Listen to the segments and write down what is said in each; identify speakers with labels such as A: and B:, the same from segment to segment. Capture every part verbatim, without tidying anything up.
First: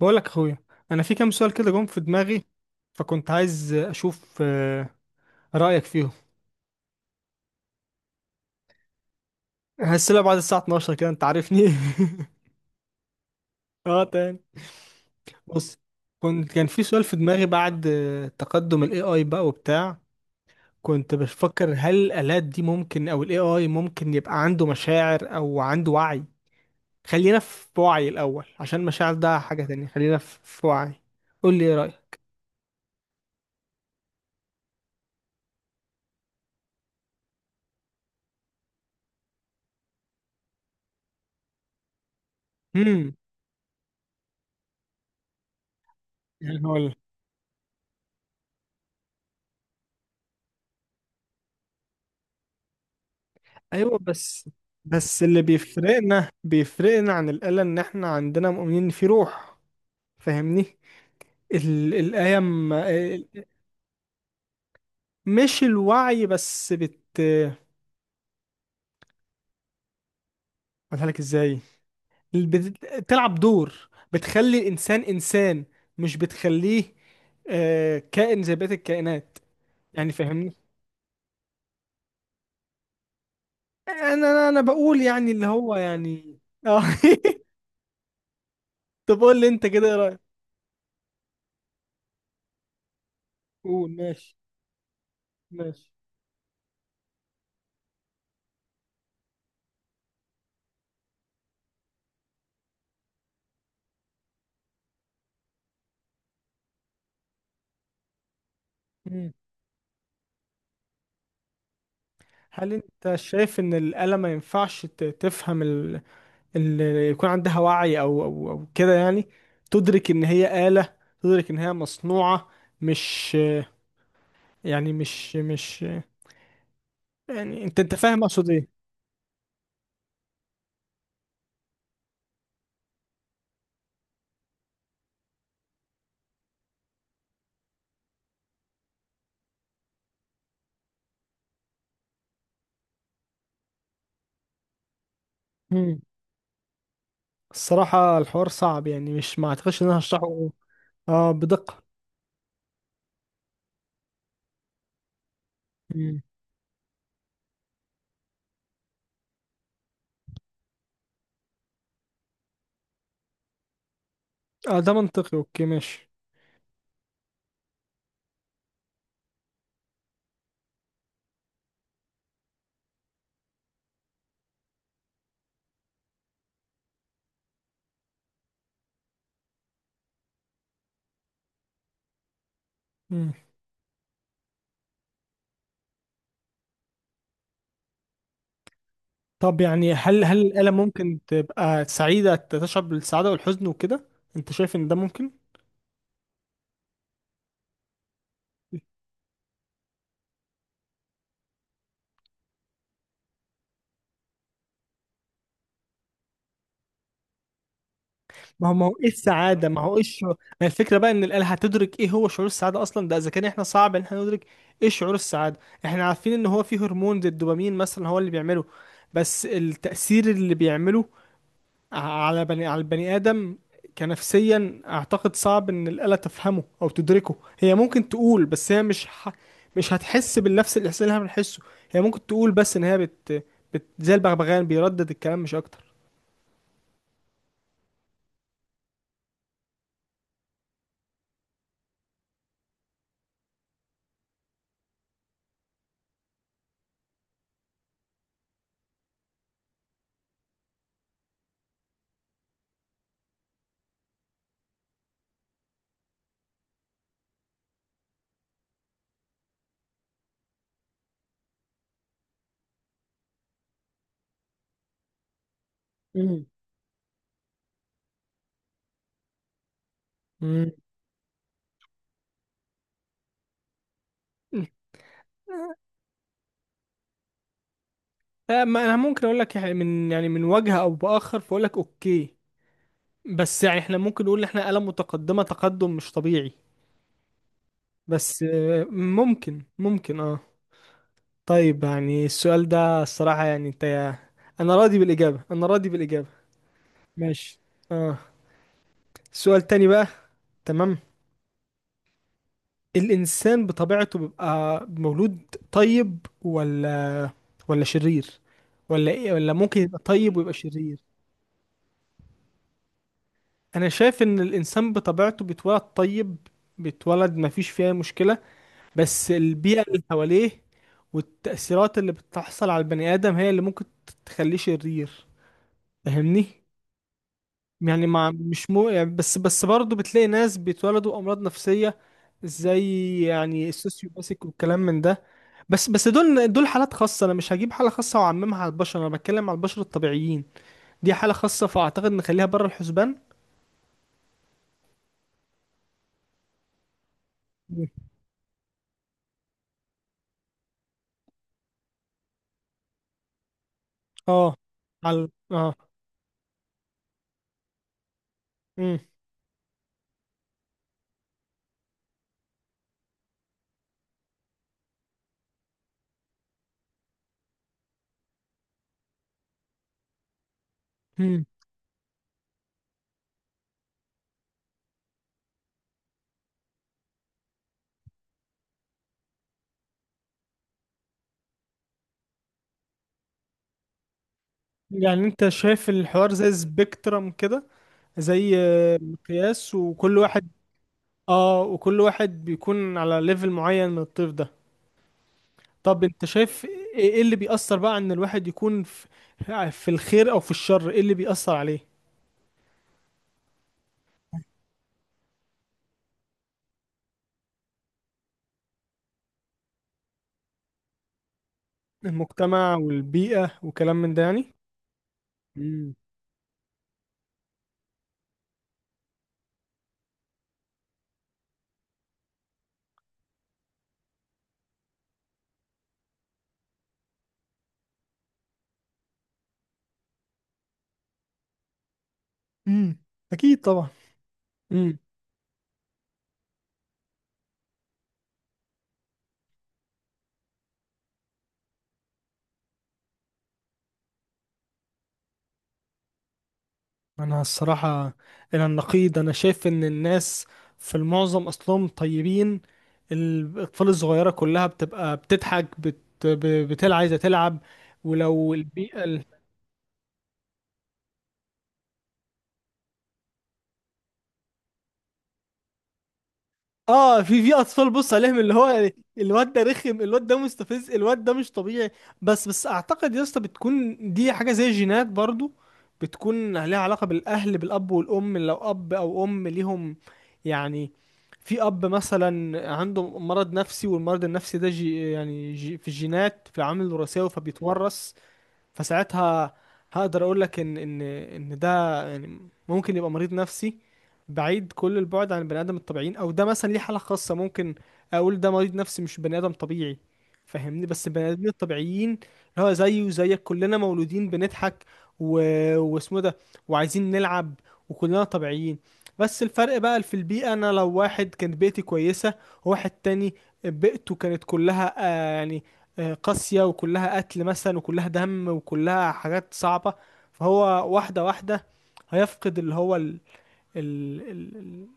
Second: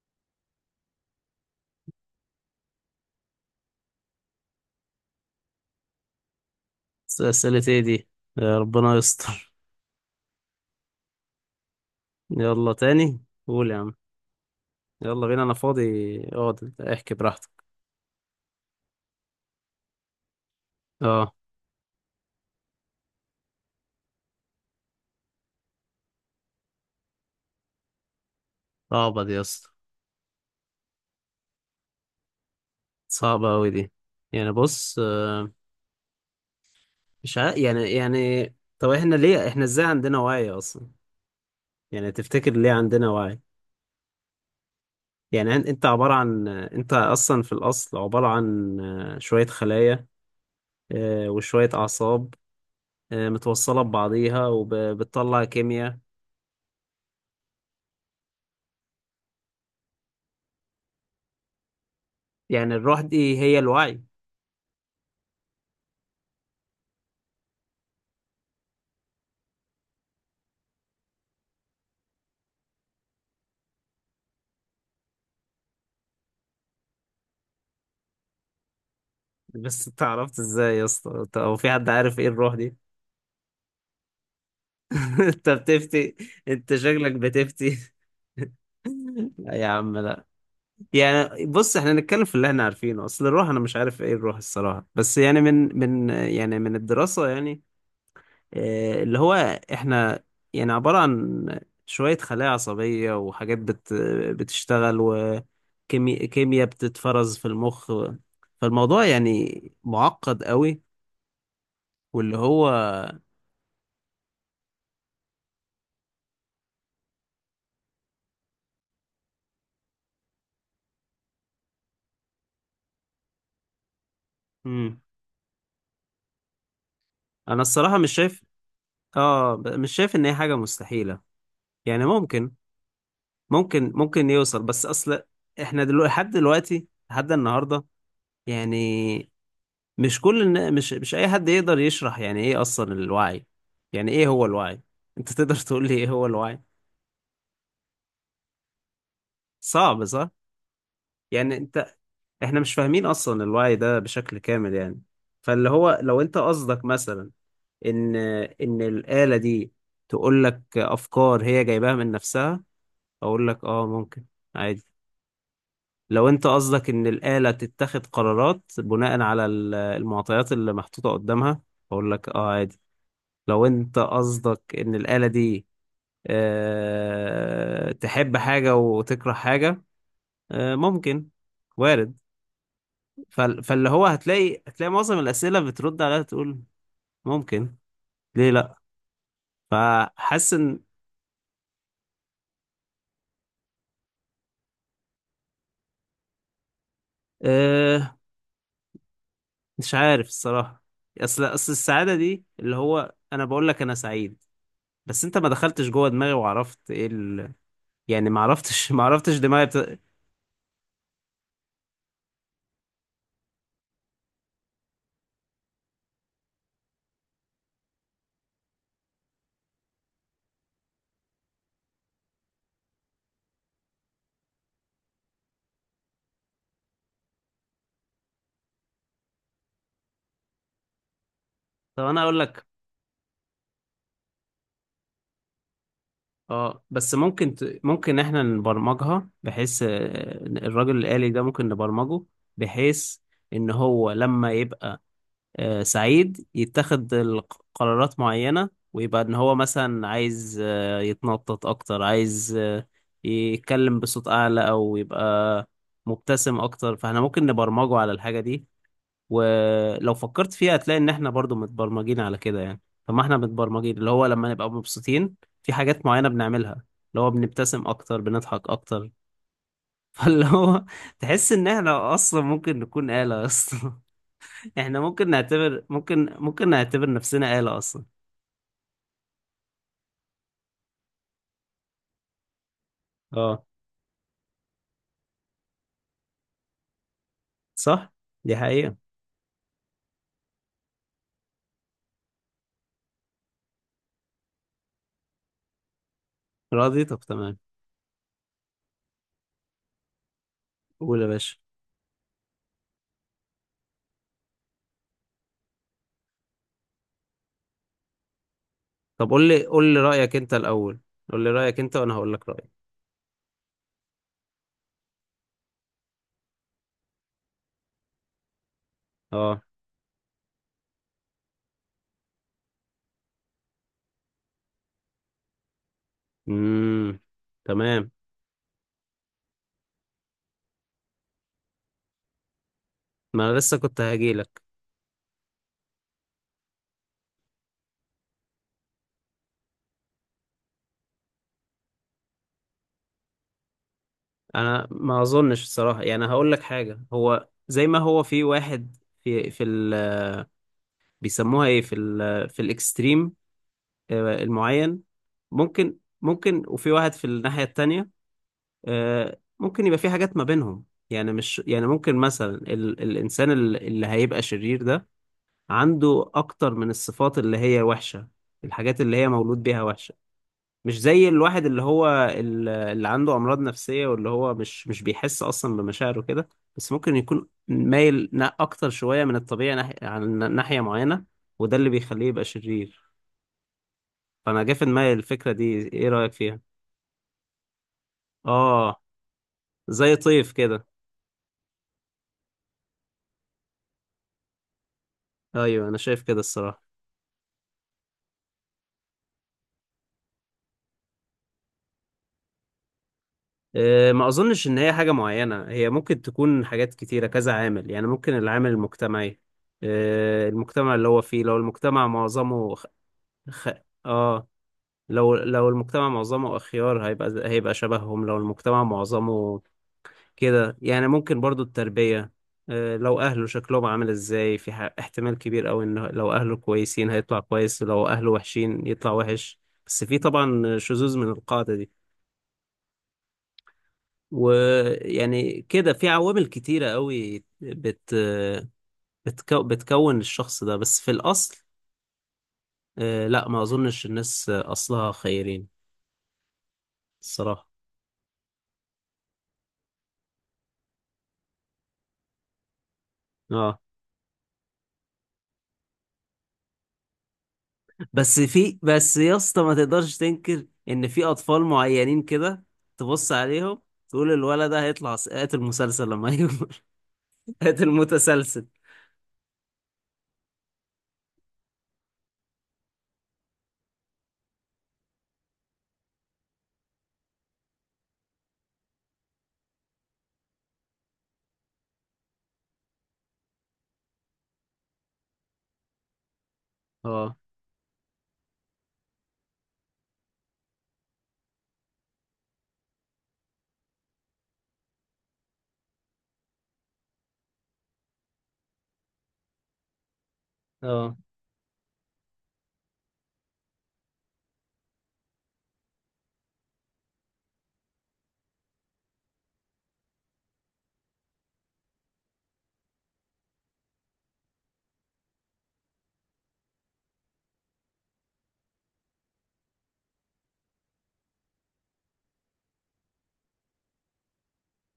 A: بقولك يا اخويا، انا في كام سؤال كده جم في دماغي، فكنت عايز اشوف آه، رايك فيهم.
B: أسئلة ايه دي؟ يا ربنا يستر.
A: هسألها بعد الساعه اتناشر كده، انت عارفني.
B: يلا تاني، قول يا عم.
A: اه تاني.
B: يلا بينا، انا
A: بص،
B: فاضي
A: كنت
B: اقعد،
A: كان
B: انت
A: في سؤال
B: احكي
A: في دماغي
B: براحتك.
A: بعد آه، تقدم الاي اي بقى وبتاع. كنت
B: اه،
A: بفكر هل الالات دي ممكن او الاي اي ممكن يبقى عنده مشاعر او عنده وعي. خلينا في وعي الاول، عشان مشاعر
B: صعبة دي
A: ده
B: يا
A: حاجه
B: اسطى.
A: تانية. خلينا في في وعي. قول لي ايه رايك.
B: صعبة اوي دي. يعني بص، آه، مش عارف، يعني يعني. طب احنا ليه، احنا ازاي عندنا وعي اصلا؟ يعني تفتكر ليه عندنا وعي؟ يعني أن- انت عبارة عن آه، انت
A: امم
B: اصلا في الاصل عبارة عن آه، شوية خلايا، آه، وشوية اعصاب، آه، متوصلة
A: ايوه
B: ببعضيها
A: بس، بس اللي
B: وبتطلع كيمياء.
A: بيفرقنا بيفرقنا عن الآلة ان احنا عندنا مؤمنين إن في روح. فاهمني. ال الآية م-
B: يعني الروح دي هي الوعي؟
A: مش الوعي بس بت اقولها لك ازاي، بت... بتلعب دور، بتخلي الانسان انسان، مش بتخليه آه، كائن زي بقية الكائنات.
B: بس انت
A: يعني
B: عرفت
A: فاهمني.
B: ازاي يا اسطى؟ انت- هو في حد عارف ايه الروح دي؟
A: انا انا أنا بقول يعني اللي
B: انت
A: هو
B: بتفتي،
A: يعني.
B: انت
A: اه.
B: شكلك بتفتي.
A: طب قول لي
B: لا يا
A: انت كده ايه
B: عم،
A: رأيك.
B: لا. يعني بص، احنا نتكلم في اللي احنا عارفينه. اصل الروح انا مش
A: قول
B: عارف ايه
A: ماشي،
B: الروح الصراحة، بس يعني من
A: ماشي.
B: من يعني من الدراسة يعني، اه، اللي هو احنا يعني عبارة عن شوية خلايا عصبية وحاجات بت بتشتغل، وكيمياء بتتفرز في المخ. فالموضوع يعني معقد قوي. واللي هو،
A: هل انت شايف ان الآلة ما ينفعش ت- تفهم ال... ال... يكون عندها وعي او او او كده؟ يعني تدرك ان هي آلة، تدرك ان هي مصنوعة. مش، يعني
B: مم.
A: مش مش،
B: انا
A: يعني انت انت
B: الصراحة مش
A: فاهم
B: شايف.
A: اقصد ايه.
B: اه، ب- مش شايف ان هي حاجة مستحيلة. يعني ممكن، ممكن ممكن يوصل، بس اصل احنا دلوقتي، لحد دلوقتي لحد النهاردة، يعني مش كل النا- مش مش اي حد يقدر يشرح يعني ايه اصلا الوعي. يعني ايه هو الوعي؟ انت تقدر تقول لي
A: مم.
B: ايه هو الوعي؟
A: الصراحة الحوار صعب، يعني مش، ما اعتقدش ان انا
B: صعب صح.
A: هشرحه اه
B: يعني
A: بدقة.
B: انت، احنا مش فاهمين اصلا الوعي ده بشكل كامل يعني. فاللي هو لو
A: مم.
B: انت قصدك مثلا ان ان الآلة دي تقول لك افكار هي جايباها من نفسها، اقول لك اه ممكن،
A: اه
B: عادي.
A: ده منطقي، اوكي ماشي.
B: لو انت قصدك ان الآلة تتخذ قرارات بناء على ال- المعطيات اللي محطوطة قدامها، اقول لك اه عادي. لو انت قصدك ان الآلة دي أه تحب حاجة وتكره حاجة، أه ممكن، وارد.
A: مم.
B: فال- فاللي هو هتلاقي، هتلاقي معظم الأسئلة بترد عليها تقول ممكن، ليه لا.
A: طب يعني هل هل
B: فحاسس
A: الآلة
B: ان
A: ممكن تبقى سعيدة، تشعر بالسعادة والحزن وكده؟ انت شايف ان ده ممكن؟
B: أه، مش عارف الصراحة. اصل اصل السعادة دي، اللي هو انا بقول لك انا سعيد، بس انت ما دخلتش جوه دماغي وعرفت ايه ال... يعني ما
A: ما هو ما
B: عرفتش
A: هو
B: ما
A: ايه
B: عرفتش دماغي
A: السعاده؟ ما هو
B: بت...
A: ايه الشعور؟ ما الفكره بقى ان الاله هتدرك ايه هو شعور السعاده اصلا، ده اذا كان احنا صعب ان احنا ندرك ايه شعور السعاده. احنا عارفين ان هو فيه هرمون زي الدوبامين مثلا هو اللي بيعمله. بس التاثير اللي بيعمله ع- على بني على البني ادم كنفسيا، اعتقد صعب ان الاله تفهمه او تدركه. هي ممكن تقول، بس هي مش ح... مش هتحس بالنفس الاحساس اللي احنا بنحسه. هي
B: طب انا
A: ممكن
B: اقول
A: تقول،
B: لك،
A: بس ان هي بت... بت... زي البغبغان بيردد الكلام مش اكتر.
B: اه بس ممكن ت... ممكن احنا نبرمجها بحيث آه، الراجل الآلي ده ممكن نبرمجه بحيث ان هو لما يبقى آه، سعيد يتخذ الق- قرارات معينة، ويبقى ان هو مثلا عايز آه، يتنطط اكتر، عايز آه، يتكلم بصوت اعلى، او يبقى مبتسم اكتر. فاحنا ممكن نبرمجه على الحاجة دي. ولو فكرت فيها هتلاقي ان احنا برضو متبرمجين على كده يعني. فما احنا متبرمجين اللي هو لما نبقى مبسوطين في حاجات معينة
A: مم.
B: بنعملها، اللي هو بنبتسم اكتر، بنضحك اكتر. فاللي
A: مم.
B: هو تحس ان احنا اصلا ممكن نكون آلة اصلا. احنا ممكن نعتبر، ممكن ممكن نعتبر نفسنا آلة اصلا.
A: آه، ما انا ممكن اقول لك، يعني من، يعني من وجه او باخر، فاقول لك اوكي.
B: اه
A: بس يعني احنا ممكن نقول ان احنا آلة متقدمة، تقدم مش طبيعي.
B: صح.
A: بس
B: دي
A: آه،
B: حقيقة.
A: ممكن ممكن اه. طيب، يعني السؤال ده الصراحة، يعني انت، انا راضي بالاجابة، انا راضي بالاجابة.
B: راضي، طب تمام.
A: ماشي. اه سؤال تاني بقى. تمام.
B: قول يا باشا.
A: الانسان بطبيعته بيبقى مولود طيب، ولا ولا شرير، ولا
B: طب
A: ايه،
B: قول
A: ولا
B: لي،
A: ممكن
B: قول
A: يبقى
B: لي رأيك
A: طيب ويبقى
B: انت الاول.
A: شرير؟
B: قول لي رأيك انت وانا هقول لك رأيي.
A: انا شايف ان الانسان بطبيعته بيتولد طيب. بيتولد ما فيش فيها مشكلة، بس
B: اه.
A: البيئة اللي حواليه والتأثيرات اللي بتحصل على البني آدم هي اللي ممكن تخليه شرير. فاهمني.
B: امم،
A: يعني
B: تمام.
A: مع مش مو يعني بس بس برضه بتلاقي ناس بيتولدوا أمراض نفسية، زي
B: ما انا
A: يعني
B: لسه كنت
A: السوسيوباسيك
B: هجيلك.
A: والكلام من ده. بس بس دول دول حالات خاصة، أنا مش هجيب حالة خاصة وأعممها على البشر، أنا بتكلم على البشر الطبيعيين. دي حالة خاصة، فأعتقد نخليها بره الحسبان.
B: انا ما اظنش الصراحه، يعني هقول لك حاجه، هو زي ما
A: مم.
B: هو في واحد في في ال، بيسموها ايه، في ال في الاكستريم، آه،
A: اه
B: المعين،
A: على اه.
B: ممكن، ممكن. وفي واحد في الناحيه التانية،
A: مم.
B: آه، ممكن يبقى في حاجات ما بينهم. يعني مش يعني، ممكن مثلا ال الانسان ال- اللي هيبقى شرير ده عنده اكتر من الصفات اللي هي وحشه، الحاجات اللي هي مولود بيها وحشه. مش زي
A: مم.
B: الواحد اللي هو ال- اللي عنده أمراض نفسية، واللي هو مش مش بيحس أصلا بمشاعره كده، بس ممكن يكون مايل نا- أكتر شوية من الطبيعي ناحية عن ناحية معينة، وده اللي بيخليه يبقى شرير. فأنا جه في دماغي
A: يعني انت
B: الفكرة دي.
A: شايف
B: إيه رأيك
A: الحوار زي
B: فيها؟
A: سبيكترم كده، زي
B: آه،
A: مقياس،
B: زي
A: وكل واحد،
B: طيف كده.
A: اه وكل واحد بيكون على ليفل معين من الطيف ده.
B: أيوه أنا
A: طب
B: شايف
A: انت
B: كده
A: شايف
B: الصراحة.
A: ايه، ايه اللي بيأثر بقى ان الواحد يكون في، في الخير او في الشر؟ ايه اللي بيأثر عليه؟
B: آه، ما أظنش إن هي حاجة معينة، هي ممكن تكون حاجات كتيرة، كذا عامل يعني. ممكن العامل المجتمعي، آه، المجتمع اللي هو فيه، لو المجتمع معظمه
A: المجتمع
B: خ...
A: والبيئة
B: خ...
A: وكلام من ده
B: آه،
A: يعني.
B: لو لو
A: امم
B: المجتمع معظمه أخيار هيبقى، هيبقى شبههم. لو المجتمع معظمه كده يعني. ممكن برضو التربية، آه، لو أهله شكلهم عامل إزاي، في ح- احتمال كبير أوي إن لو أهله كويسين هيطلع كويس، لو أهله وحشين يطلع وحش. بس في طبعا شذوذ من القاعدة دي.
A: امم اكيد طبعا.
B: ويعني كده في عوامل كتيرة أوي بت بتكو بتكون الشخص ده. بس في الأصل، آه، لا ما أظنش الناس أصلها خيرين
A: انا
B: الصراحة.
A: الصراحة الى النقيض انا شايف ان الناس في المعظم اصلهم طيبين.
B: اه
A: الاطفال الصغيرة كلها بتبقى بتضحك بت... ب- بتلعب، عايزة تلعب،
B: بس
A: ولو
B: في،
A: البيئة
B: بس يا اسطى ما تقدرش تنكر ان في اطفال معينين كده تبص عليهم تقول الولد ده هيطلع س- قاتل مسلسل لما يكبر.
A: اه. في في
B: قاتل
A: اطفال بص عليهم اللي
B: متسلسل.
A: هو، يعني الواد ده رخم، الواد ده مستفز، الواد ده مش طبيعي. بس بس اعتقد يا اسطى بتكون دي حاجه زي جينات برضو، بتكون لها علاقه بالاهل، بالاب والام. لو اب او ام ليهم، يعني في اب مثلا عنده مرض نفسي، والمرض النفسي ده جي يعني جي في الجينات، في العوامل الوراثيه،
B: اه،
A: فبيتورث. فساعتها هقدر اقول لك ان ان ان ده يعني ممكن يبقى مريض نفسي، بعيد كل البعد عن البني ادم الطبيعيين، او ده مثلا ليه حالة خاصة. ممكن اقول ده مريض نفسي مش بني ادم طبيعي، فاهمني. بس
B: اه.
A: البني ادمين الطبيعيين اللي هو زيي وزيك كلنا مولودين بنضحك و... واسمه ده، وعايزين نلعب، وكلنا طبيعيين. بس الفرق بقى في البيئة. انا لو واحد كانت بيئتي كويسة، وواحد تاني بيئته كانت كلها آه يعني، آه، قاسية، وكلها قتل مثلا، وكلها دم، وكلها حاجات صعبة، فهو واحدة واحدة هيفقد اللي هو ال... ال... ال... ال-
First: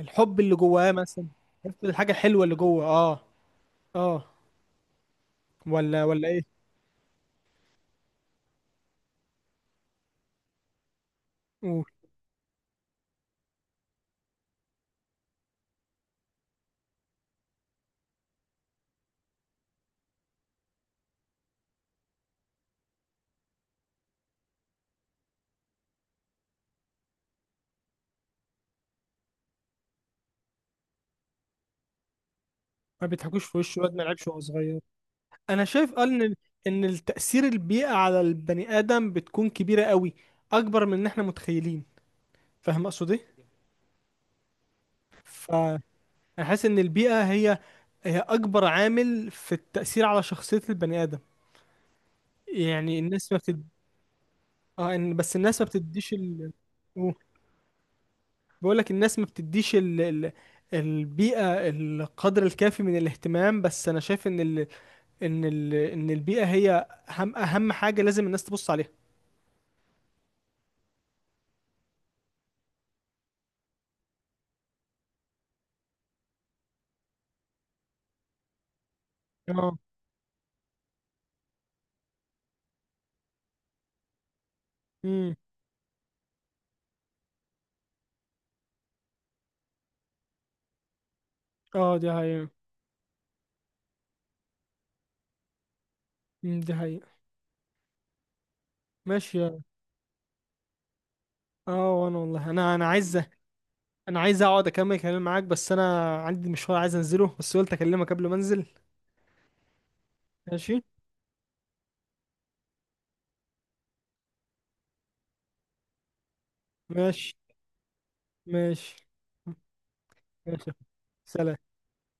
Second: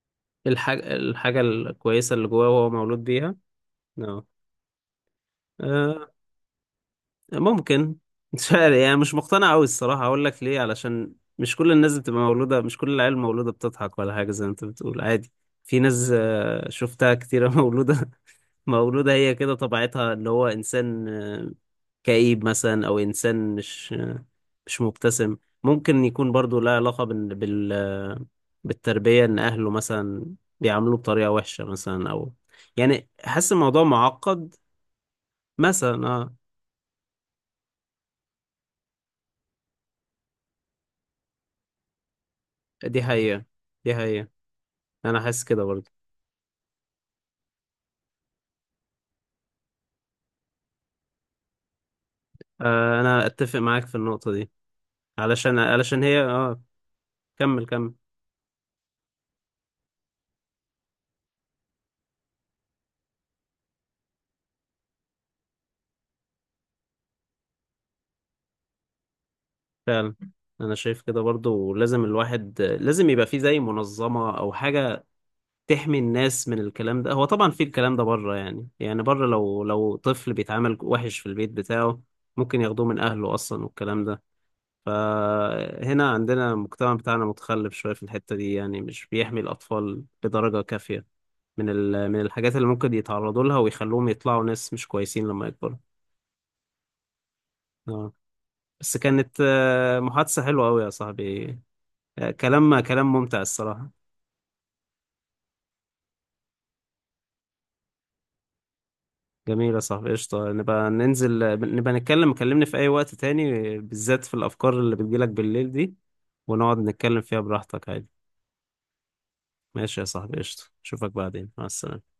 A: الحب اللي جواه
B: الحاجة،
A: مثلا.
B: الحاجة
A: هيفقد الحاجة
B: الكويسة اللي
A: الحلوة
B: جواه
A: اللي
B: وهو
A: جوه،
B: مولود
A: اه
B: بيها.
A: اه.
B: اه.
A: ولا
B: آه،
A: ولا ايه؟
B: ممكن. مش عارف يعني، مش مقتنع قوي الصراحة. اقول لك ليه، علشان مش كل
A: قول.
B: الناس بتبقى مولودة، مش كل العيال مولودة بتضحك ولا حاجة زي ما انت بتقول عادي. في ناس آه، شفتها كتيرة مولودة، مولودة هي كده طبيعتها، اللي هو إنسان آه، كئيب مثلا، او انسان مش، مش مبتسم. ممكن يكون برضو لها علاقة بال... بال... بالتربية، ان اهله مثلا بيعاملوه بطريقة وحشة مثلا، او
A: ما
B: يعني
A: بيضحكوش
B: حاسس
A: في وشه
B: الموضوع
A: الواد، ما لعبش وهو
B: معقد.
A: صغير. انا شايف آه
B: مثلا
A: ان
B: اه.
A: ان التأثير البيئة على البني آدم بتكون كبيرة قوي، اكبر من ان احنا متخيلين. فاهم
B: دي
A: اقصد ايه.
B: حقيقة، دي حقيقة. انا حاسس كده
A: فانا
B: برضو.
A: حاسس ان البيئة هي، هي اكبر عامل في التأثير على شخصية البني آدم. يعني
B: آه انا
A: الناس ما
B: اتفق
A: بتد...
B: معاك في النقطة دي.
A: اه إن- بس
B: علشان،
A: الناس ما
B: علشان
A: بتديش
B: هي
A: ال...
B: اه، كمل كمل.
A: بقول لك الناس ما بتديش ال... ال... البيئة القدر الكافي من الاهتمام. بس انا شايف ان ال... ان ال... ان البيئة هي اهم اهم حاجة لازم الناس تبص عليها.
B: فعلا، انا شايف كده برضو. لازم الواحد، لازم يبقى فيه زي منظمة او حاجة تحمي الناس من الكلام ده. هو طبعا في الكلام ده بره يعني، يعني بره، لو
A: اه
B: لو طفل بيتعامل وحش في البيت بتاعه ممكن ياخدوه من اهله اصلا، والكلام ده.
A: امم
B: فهنا عندنا المجتمع بتاعنا متخلف شوية في الحتة دي، يعني مش بيحمي الاطفال بدرجة كافية من
A: اه دي
B: ال... من
A: حقيقة.
B: الحاجات اللي ممكن يتعرضوا لها ويخلوهم يطلعوا ناس مش كويسين لما يكبروا.
A: امم دي حقيقة.
B: اه. بس كانت
A: ماشي يا-
B: آه، محادثة حلوة قوي يا صاحبي.
A: اه، وانا
B: آه،
A: والله انا
B: كلام،
A: انا
B: كلام
A: عايز،
B: ممتع الصراحة.
A: انا عايز اقعد اكمل كلام معاك، بس انا عندي مشوار عايز انزله، بس قلت اكلمك قبل ما انزل.
B: جميلة، صح، قشطة
A: ماشي،
B: نبقى ننزل. نبقى نتكلم، كلمني في أي وقت تاني، بالذات في الأفكار اللي بتجيلك بالليل دي، ونقعد نتكلم
A: ماشي،
B: فيها براحتك عادي.
A: ماشي،
B: ماشي يا صاحبي، قشطة،
A: ماشي.
B: أشوفك بعدين،
A: سلام.
B: مع السلامة.